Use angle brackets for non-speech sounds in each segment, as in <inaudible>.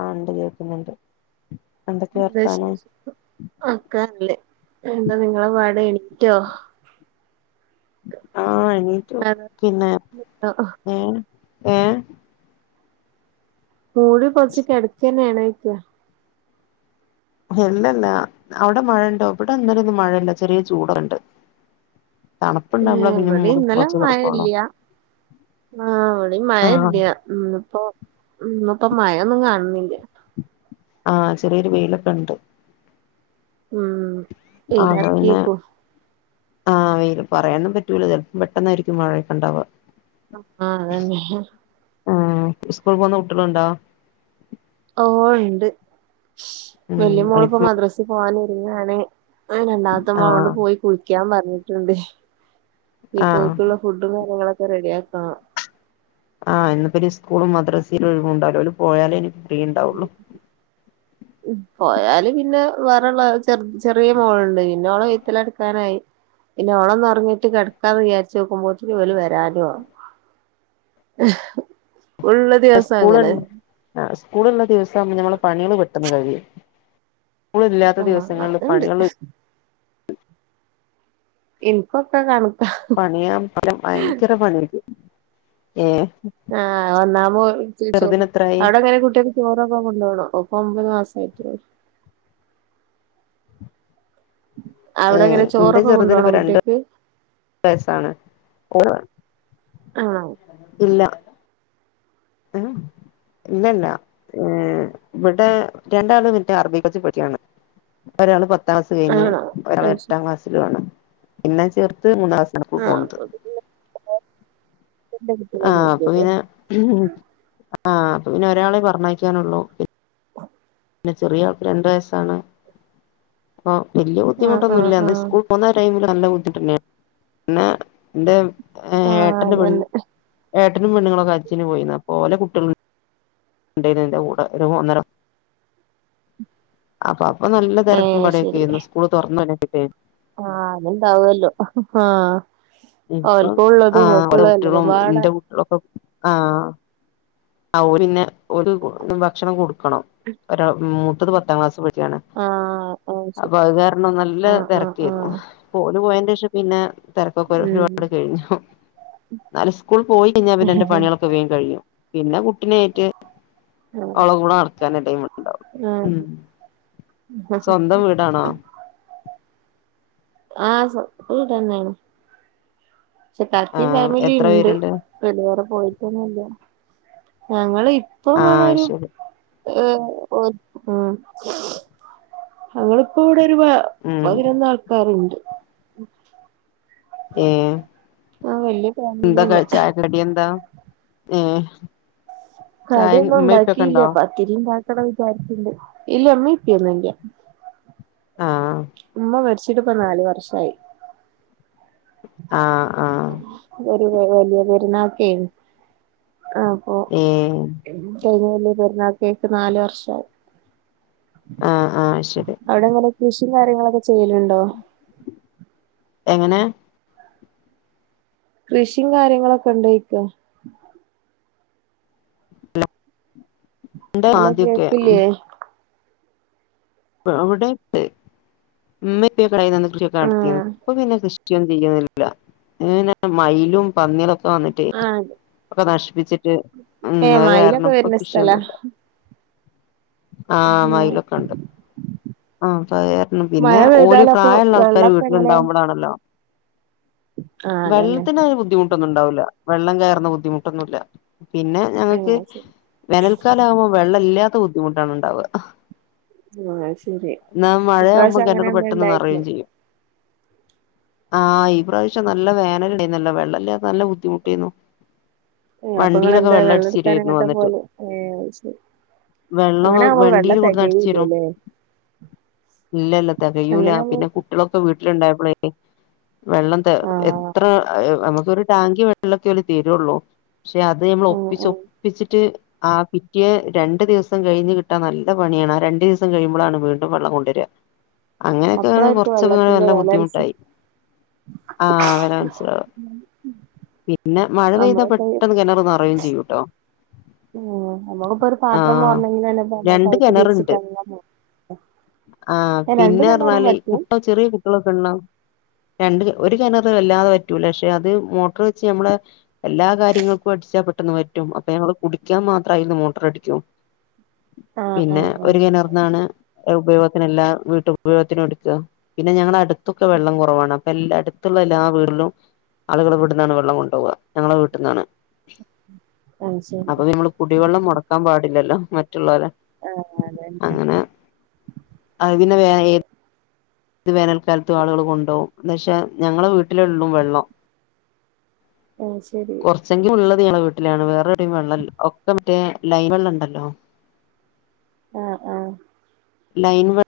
ആ ഉണ്ട് കേക്കുന്നുണ്ട് എന്താ വിശേഷം ഓ ക്കല്ലേ എന്താ നിങ്ങളെ പാട് എണിറ്റൊ ആഹ് എണീറ്റു അതോ പിന്നെ ഏഹ് ഏഹ് മൂടി പൊതച്ച് കെടക്കേന്നെണോ ചോയ്ക്ക ഹ്‌ഹില്ലില്ല അവിട മഴയുണ്ടോ ഇവിട അങ്ങനൊന്നും മഴയില്ല ചെറിയ ചൂടുണ്ട് തണുപ്പുണ്ടാ മ്മള് പിന്ന ഇവിടെ മൂടി ഇന്നലെ പൊതച്ച് മഴ കെടക്കോല്ലോ ഇല്ല ആഹ് ഇവിടേം മഴ ഇല്ല ഇന്നിപ്പോ ഇന്നിപ്പൊ മഴൊന്നും കാണണില്ല ആഹ് ചെറിയൊരു വെയിലൊക്കെ ഉണ്ട് ഊം ആ അത് പി ന്നെ ആഹ് വെയില് പറയാനും പറ്റൂല ചെലപ്പം പെട്ടെന്നായിരിക്കും മഴേക്കണ്ടാവുക ആഹ് അതന്നെ ആ സ്കൂൾ പോകുന്ന കുട്ടേളുണ്ടാ ഓ ഒണ്ട് ഉം വല്യ മോള്പ്പോ എനിക്ക് മദ്രാസേ പോവാനൊരുങ്ങയാണ് ആ രണ്ടാമത്തെ മോളോട് ആഹ് പോയി കുളിക്കാൻ പറഞ്ഞിട്ടുണ്ട് ഇ ആഹ് പോക്കുള്ള ഫുഡ് ഫുഡും കാര്യങ്ങളൊക്കെറെഡിയാക്കണം ആഹ് ഇന്നിപ്പൊരു സ്കൂളും മദ്രസില്ല. ഒഴിവും ഉണ്ടാവൂല. ഓല് പോയാലേ നിപ്പൊ ഫ്രീ ണ്ടാവുള്ളു ഉം പോയാല് പിന്നെ വേറെള്ള ചെറ്‌ത് ചെറിയ മോളുണ്ട് പിന്നെ അവളെ <unintelligible> ത്താനായി പിന്നെ ഓളൊന്നൊറങ്ങീട്ട് കെടക്കാന്ന് വിചാരിച്ചു നിക്കുമ്പോത്തിനും ഓര് വരാനു ആകും ഉള്ള ദിവസം അങ്ങനെ സ്കൂളണ്ട് ആഹ് സ്കൂളുള്ള ദിവസാവുമ്പ ഞമ്മള് പണികള് പെട്ടന്ന് കഴിയും സ്കൂളില്ലാത്ത ആഹ് ദിവസങ്ങളില് അതുണ്ട് പണികള് എനിക്കൊക്കെ കാണും പണിയാൻ പല ഭയങ്കര പണിയാരിക്കും ഏഹ് ആഹ് ഒന്നാമോച്ചിച്ചോ ചെറുതിന് എത്രായി അവിടെങ്ങനെ കുട്ടിയേക്ക് ചോറൊക്കെ കൊണ്ടോണോ ഒപ്പൊ ഒമ്പത് മാസമായിട്ട് അവിടെ ഏഹ് എങ്ങനെ എന്റെ ചോറൊക്കെ ചെറുതിന് കൊണ്ടോണോ ഇപ്പ രണ്ട് കുട്ടിയക്ക് വയസാണ് ഓന് ആഹ് ഇല്ല ഏഹ് ഇല്ലല്ല ഇവിടെ രണ്ടാളും മറ്റേ അറബി <unintelligible> പൊയ്ക്കാണ് ഒരാള് പത്താം ക്ലാസ് കയ്ഞ്ഞ്, ആണോ ഒരാള് അത് ശരി എട്ടാം ക്ലാസ്സിലും ആണ്. പിന്നെ ചേർത് മൂന്നാം ക്ലാസ്സിലേക്ക് ആഹ് പോണത് അപ്പൊപ്പിന്നെ ആഹ് കുട്ടികളൊന്നുല്ല അപ്പൊ പിന്നെ ഉം ആഹ് പ്പൊ പിന്നെ ഒരാളെ പറഞ്ഞയ്ക്കാനുള്ളൂ പിന്നെ ചെറ്യേആൾക്ക് രണ്ട് വയസ്സാണ്, അപ്പൊ വല്യ ആഹ് ആഹ് ബുദ്ധിമുട്ടൊന്നുല്ല ന്ന് ആഹ് സ്കൂ പോന്ന ടൈമില് നല്ല ബുദ്ധിട്ടന്നെ പിന്നെ ന്റെ ആഹ് ഏട്ടന്റെ പെണ് അതന്നെ ഏട്ടനുംപെണ്ണ്ങ്ങളൊക്കെ ഹജ്ജിന് പോയിന്നു അപോലെ കുട്ട്യേള് ണ്ടേയ്ന്ന് ന്റെ കൂടെ ഒരു ഒന്നര അപ്പൊ അപ്പൊ നല്ലതിരക്കും ഏഹ് ശരി പടയൊക്കെരുന്നു സ്കൂള് തുറന്ന <unintelligible> ആഹ് അത്ണ്ടാവുല്ലോ ആഹ് ഇപ്പം ഓൽക്കുള്ളതും ആഹ് ഓരെ ഇങ്ങക്കുള്ളതും കുട്ട്യേളും എല്ലതുംപാടെ ന്റെ കുട്ട്യേളൊപ്പം ആഹ് ആ ഒരിന്നെ ഓര് ഭക്ഷണം കൊടുക്ക ക്കണം. ഓരെ മൂത്തത് പത്താം ക്ലാസ് പഠിക്കാണ് ആഹ് ആഹ് ശരി അപ്പൊ അത് കാരണം നല്ല ആഹ് ആഹ് തെരക്കേര്ന്നു ആഹ് പ്പോ ഓല് പോയെന്റെഷം പിന്നെ തിര ഒരുപാട് ഉം കഴിഞ്ഞു. ന്നാലും സ്കൂൾ പോയി കയ്ഞ്ഞാ പിന്നെന്റെ പണികളൊ ക്കെ വേം കഴിയും, പിന്നെ കുട്ടിനേറ്റ് അവള കൂടെ നടക്കാനെ ടൈമ് ണ്ടാവു ആഹ് ഉം സ്വന്തം വീടാണോ ആഹ് സ്വന്തം വീടന്നേണ്, പക്ഷെ ത്താത്തിം ആഹ് എത്ര ഫാമിലിംണ്ട് പേരുണ്ട് ഓല് വേറെ പോയിട്ടൊന്നുല്ല ഞങ്ങള് ആഹ് ഇപ്പംവടൊരു ശരി ഏഹ് ഓഹ് ഉം ഞങ്ങളിപ്പോവടെ ഒരു ഉം പതിനൊന്ന് ആൾക്കാര്ണ്ട് ഏഹ് ആഹ് വല്യ എന്താ ഫാമിലിയന്നെ ചായക്കടി എന്താ ഏഹ് ചായ ഉമ്മേം ഉപ്പേക്കെ ഉണ്ടോ കടിയൊന്നുണ്ടാക്കീല്ല പത്തിരി ഇണ്ടാക്കണം വിചാരിക്ണ്ട്, ഇല്ല ഇമ്മീ ഇപ്പൊന്നും ഇല്ല ആഹ് ഉമ്മ മരിച്ചിട്ട് ഇപ്പ നാല് വർഷായി ആഹ് ആഹ് ഒരു വ വലിയ പെരുന്നാക്കെയ്ന്ന് അപ്പോ ഏഹ് കയ്ഞ്ഞ വെല്ല്യെപെര്ന്നാക്കക്ക് നാല് വർഷായി ആഹ് ആഹ് ശരി അവ്ടെങ്ങനെ കൃഷീം കാര്യങ്ങളൊക്കെ ചെയ്യല്ണ്ടോ എങ്ങനെ കൃഷിം കാര്യങ്ങളൊക്കെണ്ടോയ്ക്ക ഉണ്ട് ഹലോ ആദ്യൊക്കെ കേക്കില്ലേ അവിടെണ്ട് മ്മീം പ്പീം ഒക്കെ ആയീന്നന്ന് കൃശ്യൊക്കെ നടത്തീന്നു ഇപ്പൊ പിന്നെ കൃഷി <unintelligible> മയിലും പന്നി തോന്ന്ട്ടേ ആ ഒക്കെ നശിപ്പിച്ചിട്ട് ഉം ഏ അത് മയിലൊക്കെ കാരണംപ്പ വരുന്ന സ്ഥലാ കൃഷിയൊന്നുല്ല ആഹ് മൈലൊക്കണ്ട് ആഹ് അപ്പാരണം പിന്നെ മഴ ഓല് പെയ്താലപ്പൊ പ്രായള്ള ആൾക്കാർ വെള്ളൊക്കെ എങ്ങനെ വീട്ടിലുണ്ടാാവുമ്പോഴാണല്ലോ ആ അതന്നെ വെള്ളത്തിനങ്ങനെ ബുദ്ധിമുട്ടൊന്നും ഉണ്ടാവൂല്ല വെള്ളം കയറുന്ന ബുദ്ധിമുട്ടൊന്നുല്ല പിന്നെ ഏ ഞങ്ങക്ക് ശരി വേനൽക്കാല ആകുമ്പോ വെള്ളല്ലാത്ത ബുദ്ധിമുട്ടാണ് ണ്ടാവ ആയ് ശെരി മഴയാകുമ്പോ ഇപ്രാവശ്യം അങ്ങനെ കിണർ ഒന്ന് പെട്ടെന്ന് ഇണ്ടായിരുന്നു നിറയും ചെയ്യും ആഹ് ഈ പ്രാവശ്യം നല്ല വേനല് ണ്ടായീന്നല്ലോ വെള്ളല്ലാതെ നല്ലം ബുദ്ധിമുട്ടിന്നു ഏ അപ്പൊ ഇങ്ങെളെന്താ തരുവായിരുന്നു വെള്ളട്ക്കാനെങ്ങട്ടാ വന്നിട്ട് പോവല് ഏഹ് അയ് ശെരി വെള്ളം അങ്ങനാവുമ്പോ വെള്ള വണ്ടിയിൽ കൊണ്ടുവന്ന് അടിച്ച് തരും തെകയുല്ലല്ലേ ഇല്ലല്ല തികയൂല പിന്നെ കുട്ട്യേളൊക്കെ വീട്ടിലിണ്ടായപ്പളേ വെള്ളം ത ആ എത്ര നമ്ക്കൊരു ടാങ്കി വെള്ളൊക്കെ ഓല് തെരുള്ളൂ പക്ഷെ അത് നമ്മൾ ആ ആ ഒപ്പിചൊ പിച്ച്ട്ട് ആ പിറ്റേ രണ്ട് ദിവസം കഴിഞ്ഞ് കിട്ടാൻ നല്ല പണിയാണ് ആഹ് രണ്ട് ദിവസം കഴിമ്പോളാണ്. വീണ്ടും വള്ളം കൊണ്ടര അങ്ങനെയൊക്കെ അപ്പളായിരിക്കും കുറച്ചൊക്കെ വെള്ളത്തിന്റെ നല്ല വില അനുസ ബുദ്ധിമുട്ടായി. ആ വെരാ മനസ്സിലാവും. പിന്നെ മഴ നമ്മളിപ്പോ പെയ്താപെട്ടെന്ന് കെണർ ന്നറിം ചെയ്യൂട്ടോ. ഉം ഞമ്മള് പൊര് ആ പാത്രമോർണെങ്കി തന്നെപ്പ ഞമ്മളെ രണ്ട് പൈപ്പ് തിരിച്ചിട്ട ങ്ങനെ പോവും. ആഹ് പിന്നെ പറഞ്ഞാല് കുട്ട ചെറിയ കുട്ട്യളൊക്കിണ്ണം രണ്ട് ഒരു കെണറ് വല്ലാതെ വറ്റൂല പഷെ അത് മോട്ടർ വെച്ച് ഞമ്മള്. എല്ലാ കാര്യങ്ങൾക്കും അടിച്ചാൽ പെട്ടെന്ന് വറ്റും അപ്പൊ ഞങ്ങള് കുടിക്കാൻ മാത്രായിന്ന് മോട്ടർ അടിക്കും ആ ആ പിന്നെ ആ ഒര് കെണർന്നാണ് എ ഉപയോഗത്തിന എല്ലാം വീട്ടുപയോഗത്ത്നും ഇട്ക്ക. പിന്നെ ഞങ്ങളെ അടുത്തൊക്കെ വെള്ളം കുറവാണ് അപ്പൊ എല്ലാ അട്ത്തുള്ള എല്ലാ വീടിലും. ആളുകള് ഇവ്ട്ന്നാണ് വെള്ളം കൊണ്ടോവ ഞങ്ങളെ വീട്ട്ന്നാണ്. അത് ശരി അപ്പൊ ഞമ്മള് കുടിവെള്ളം മൊടക്കാൻ പാടില്ലല്ലോ മറ്റുള്ളോലെ. ആഹ് അതെന്നെ. അതിന് വേ അയിൽ ഇത് വേനൽക്കാലത്ത് ആളുകൾ കൊണ്ടോകും ന്ന് വെശാ ഞങ്ങളെ വീട്ടിലൊള്ളൂ വെള്ളം. അയ്സെരി. ഷെങ്കി ഉള്ളത് ഞങ്ങളെ വീട്ടിലാണ് വേറെ എവ്ടിം വെള്ളല്ലാ ഒക്കെ മറ്റേ ലൈൻ വെള്ളണ്ടല്ലോ. ആഹ് ആഹ് ലൈൻ വ്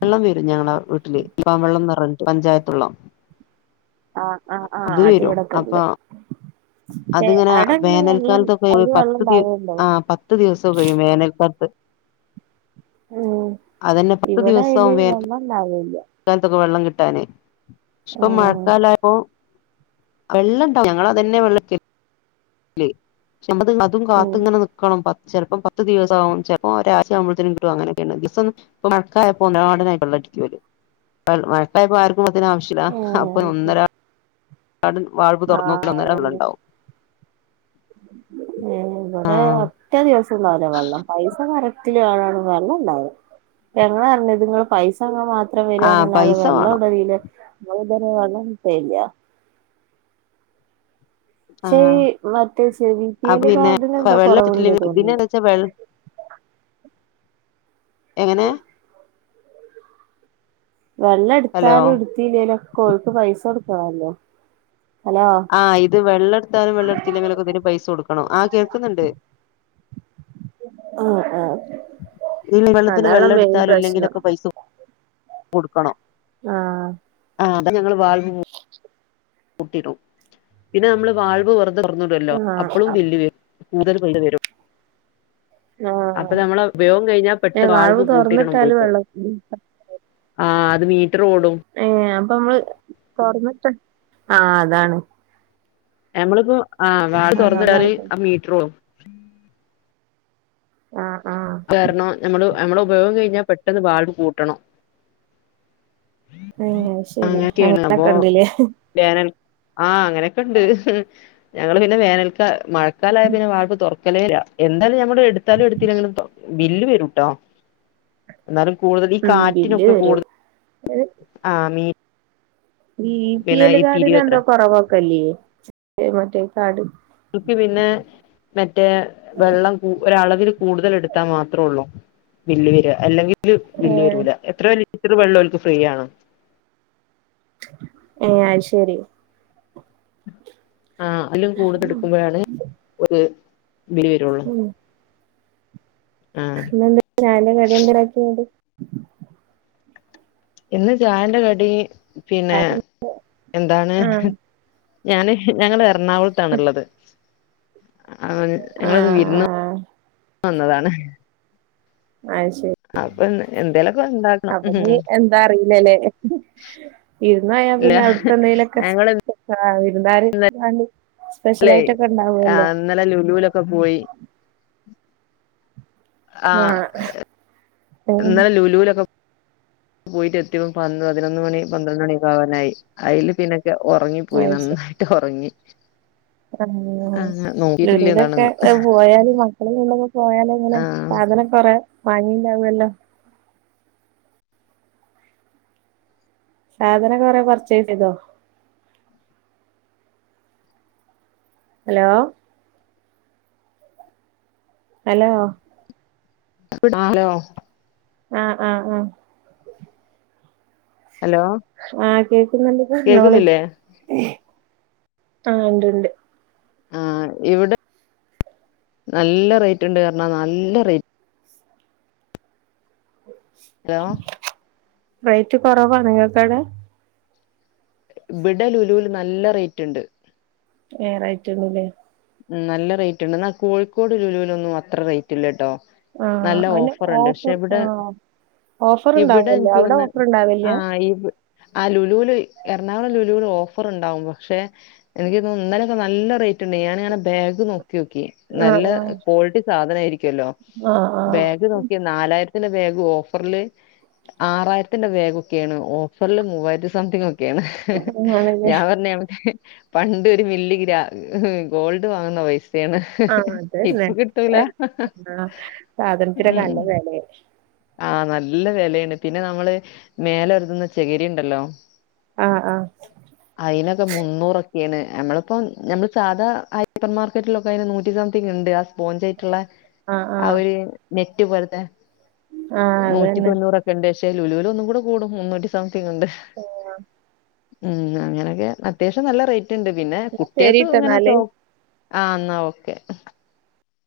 വെള്ളം വെരും ഞങ്ങളെ വീട്ടില് ലോം വെള്ളംന്ന് പറഞ്ഞ്ട്ട് പഞ്ചായത്തള്ളം. ആഹ് ആഹ് ആഹ് അത്വ്ടക്കെണ്ട്. അത്ങ്ങനെ വെള്ളം വേനൽക്കാലത്തൊക്കെങ്ങള് അയില് വെള്ളം പത്ത് പെ താഴെയുണ്ടോ ആ പത്ത് ത്ത് ദിവസം വെയും വേനൽക്കാത്ത്. ഉം അതന്നെ ഇവ്ടെ അയ്ന് വെള്ളണ്ടാവില്ല. ക്കാൻത്തൊക്കെ വെള്ളം കിട്ടാന് ഇപ്പൊ ആഹ് മഴക്കാലായപോ. വെള്ളംണ്ടാവും ഞങ്ങളതന്നെ വെള്ളട്ക്കല് ശെ ഞമ്മത് അതും ഉം കാത്ത്ങ്ങനെനിക് ക്കണം പത് ചെൽപ്പം പത്ത് ദിവസവും ചെൽപ്പോ ഒരാഴ്ച്ചഅമ്പോത്തിന് കിട്ടും അങ്ങനൊക്കെണ്ട് ദിവസോന്നും ഇപ്പൊ മഴക്കാലപ്പോ ഒന്നാരടനായി വെള്ളടിക്കോല്. എൾ മഴക്കായപ്പൊ ആർക്കു അതിനാ വശ്യല്ലാ അപ്പൊ ഏഹ് ശരി ഒന്നരാ ട്ടടൻവാൽവ് തോർന്നോക്ക ആഹ് അന്നരംവെള്ളണ്ടാവും. ഏ ഇവ്ടെ ആഹ് ഒറ്റ ദിവസംഇണ്ടാവുല വെള്ളം പൈസ കറക് ത്തിലാളാണ് വെള്ളണ്ടാവല് ഞങ്ങഞ്ഞങ്ങൾ പൈസങ്ങ മാത് ത്രം ആഹ് വരന്നല്ലാതെ പൈസ വേണം വെള്ളോടലില്ല ബ്ടെതരേ വള്ളം കിട്ടലില്ല. ആ പക്ഷെ ഈ മറ്റേ സി ബി പി അപ്പൊ എൽ പിന്നെ കാർഡിന് എന്തോ കൊറവുണ്ട് വെള്ളിട്ടില്ലെങ്കി തോന്നുന്നു പിന്നെ ച്ചാ വെൾ എങ്ങനെ വെള്ളം ഹലോ ഇട്ത്താലും ഇടുത്തില്ലേലും ഓൽക്ക് പൈസ കൊടുക്കണല്ലോ അലോ. ആ ഇത് വെള്ളട്ത്താലും വെള്ളെട്ത്തില്ലെങ്കിലൊക്കെ ഇതിന് പൈസ കൊടുക്കണം ആ കേക്കുന്നുണ്ട്. ആ ആ. ആ വെള്ളത്തിന് വെള്ളം എട്ത്താലും പ്രശ്നം ഇല്ലെങ്കിലൊക്കെ പൈസ കൊട്ക്കണം. ആഹ് അ അതെന്നെ ഞങ്ങള് വാൾവ് കൂട്ടിടും പിന്നെ ന്നമ്മള് വാൾവ് വെർ തുടർന്ന്ടല്ലോ അപ്പോഴും ആഹ് വില്ല് വെരും കൂടുതൽ വില്ല് വെരും. അപ്പൊ ആഹ് ഞമ്മളെ ഉപയോഗം കഴിഞ്ഞാ പെട്ട ഏഹ് വാൾവ് പൂട്ടിടണം തുറന്നിട്ടാല് പോയിട്ട്. വെള്ളം ആ അത് മീറ്റർ ഓടും ഏ അപ്പൊ നമ്മള് തോറന്നിട്ട് ആ അതാണ്. ഞമ്മളിപ്പോ ആ വാൾവ് അതുകൊണ്ടാണ് തോറന്ന്ട്ടാല് ആ മീറ്റർ പോവും ആ ആ കാരണം ഞമ്മള് ഞമ്മളെ ഉപയോഗം കഴിഞ്ഞാ പെട്ടെന്ന് വാള്വ്കൂട്ടണം. അ ശെരി അങ്ങനെയൊക്കെയാണ് അപ്പൊ അങ്ങനൊക്കെ ഉണ്ട്ല്ലേ. വേനൽ ആഹ് അങ്ങനെയൊക്കെ ഇണ്ട് ഞങ്ങള് പിന്നെ വേനൽ. മഴക്കാലായ പിന്നെ വാൾവ് തുറക്കലേ ഇല്ല എന്താലും ഞമ്മടെ എടുത്താലും എടുത്തില്ലെങ്കിലും പോ ബില്ല് വരുംട്ടോ എന്നാലും കൂടുതൽ ഈ ഉം ബില്ല് കാറ്റിനൊക്കെ കൂടു വരും ആഹ് മീ ഇ ബി പി പിന്നെ എൽ ഈ കാഡിന് എന്താ തിരിയുവത്രെ കൊറവോക്കല്ലേ മറ്റേ കാർഡ് ഇക്കി പിന്നെ മറ്റേ വെള്ളം ഒരളവിൽ കൂടുതൽ എടുത്താൽ മാത്രേം ഉള്ളൂ. ബില്ല് വര്യ അല്ലെങ്കിൽ ബില്ല് ഏഹ് വരൂല എത്ര ലിറ്റർ വെള്ളം ഓല്ക് ഫ്രീ ആണ്. ഏ അയ്ശേരി. ആ അതിലും കൂടുതൽ ഉം എടുക്കുമ്പോഴാണ് ഒരു ബില് വരോ ആ ഇന്നെന്താ ചായന്റെ കടിയന്തരാക്കിയ. ഇന്ന് ചായന്റെ കടി പിന്നെ എന്താണ് ആഹ് ആഹ് ഞാന് ഞങ്ങൾ എറണാകുളതാണുള്ളത് ഞങ്ങളോന്നു വിർന്ന ആഹ് വന്നതാണ് ആയ്ശരി അപ്പൊ എന്തേലൊക്കെ ഉണ്ടാക്കണം അപ്പോ ഉം ഇഞ് എന്താ അറിയില്ലല്ലേ. വിരുന്ന് ഇല്ല പോയപിന്നെ അവിടുത്തെ എന്തേലൊക്കെ വിരുന്നാര് <unintelligible> സ്പെഷ്യൽ അല്ലെ ആയിട്ടൊക്കെ ഉണ്ടാവുമല്ലോ ഇന്നലെ ലുലൂലൊക്കെ പോയി. ആ ആഹ് ഉം ഇന്നലേ ലൂലൂലൊക്കെ. <unintelligible> കെട്ടിയോൻ പതിനൊന്ന് മണി പന്ത്രണ്ട് മണിയോക്കെ ആവാനായി അയില് പിന്നൊക്കെ ഉറങ്ങിപ്പോയി നന്നായി. ട്ട് ഉറങ്ങി. ആ ആ നോക്കിട്ടില്ല ലുലൂലൊക്കെ എന്താണെന്ന് പോയാലും മക്കളെ കൊണ്ടൊന്നും പോയാലേങ്ങനെ ആ സാധനം കൊറെ വാങ്ങിണ്ടാവല്ലോ. സാധനം കൊറേ പർച്ചേസ് ചെയ്തോ? ഹലോ. ഹലോ <unintelligible> ആഹ് ആഹ് ആഹ്. ഹലോ, ആഹ് കേക്കുന്നുണ്ട് പറഞ്ഞോളി കേക്കുന്നില്ലേ ആഹ് ഉണ്ട് ഉണ്ട്. ആഹ് ഇവിടെ നല്ല റേറ്റ്ണ്ട് പറഞ്ഞാ നല്ല റേറ്റ് ഹലോ റേറ്റ് കുറവാ നിങ്ങൾക്കടെ ഇവടെ ലുലൂല് നല്ല റേറ്റ് ഇണ്ട് ഏ റേറ്റ് ഇണ്ടലെ നല്ല റേറ്റ്ണ്ട് എന്നാൽ കോഴിക്കോട് ലുലുലൊന്നും അത്ര റേറ്റ്ല്ലട്ടോ. ആഹ് നല്ല അതിന് ഓഫറുണ്ട് ക്ഷെ ഓഫർ ഇവിടെ. ആഹ് ഓഫർ ഇവിടെ ഉണ്ടാവല്ലോ ഇന്ക്ക് അവിടെ തോന്ന്ണെ ഓഫർ ഉണ്ടാവില്ല ആയി. ആ ലുലുല് എറണാകുളം ലുലുവില് ഓഫർ ഉണ്ടാവും പക്ഷെ. എനിക്ക് തോന്നുന്നു ഇന്നലൊക്കെ നല്ല റേറ്റ് ഉണ്ടായിനി ഞാനിങ്ങനെ. ബാഗ് നോക്കിയൊക്കി നല്ല ആഹ് ക്വാളിറ്റി സാധനം ആയിരിക്കുവല്ലോ. ആഹ് ആഹ്. ഇത് നോക്കി നാലായിരത്തിന്റെ ബാഗ് ഓഫറിൽ. ആറായിരത്തിന്റെ ബേഗൊക്കെയാണ് ഓഫറിൽ മൂവായിരത്തിസംതിങ് ഒക്കെ. അങ്ങനാണല്ലേ ഞാൻ പറഞ് പണ്ട് ഒരു മില്ലി ഗ്ര ഗോൾഡ്. അത് വങ്ങുന്ന പൈസയാണ്. ആഹ് അതന്നെ ഇപ്പ കിട്ടൂല്ല ആഹ് സാധനത്തിനൊക്കെ ഉം. നല്ല വെലയാ ആഹ് നല്ല വെലയിണ്ട് പിന്നെ നമ്മള് മേലെ ഒരുതുന്ന ചകിരി ഉണ്ടല്ലോ. ആഹ് ആഹ്. അയിനൊക്കെ മുന്നൂറൊക്കെയാണ് നമ്മളിപ്പം നമ്മള് സാധാ ആ സൂപ്പർ മാർക്കറ്റിലൊക്കെ അയിന് നൂറ്റിസംതിങ് ഉണ്ട് ആ സ്പോഞ്ച് ആയിട്ടുള്ള ആഹ് ആ ആഹ് ഒരു നെറ്റ് പോലത്തെ ആഹ് നൂറ്റി അതന്നെ തൊണ്ണൂറൊക്കെ ഉണ്ട് പക്ഷെ ലുലു ഒന്നും കൂടെ കൂടും മുന്നൂറ്റി റ്റി സംതിങ് ഉണ്ട് ഉം അങ്ങനൊക്കെ അത്യാവശ്യം നല്ല റ ണ്ട് പിന്നെ കുട്വക്ക് ശരിട്ടോ ഇങ്ങനെ എന്നാല് ആഹ് എന്നാ ഓക്കെ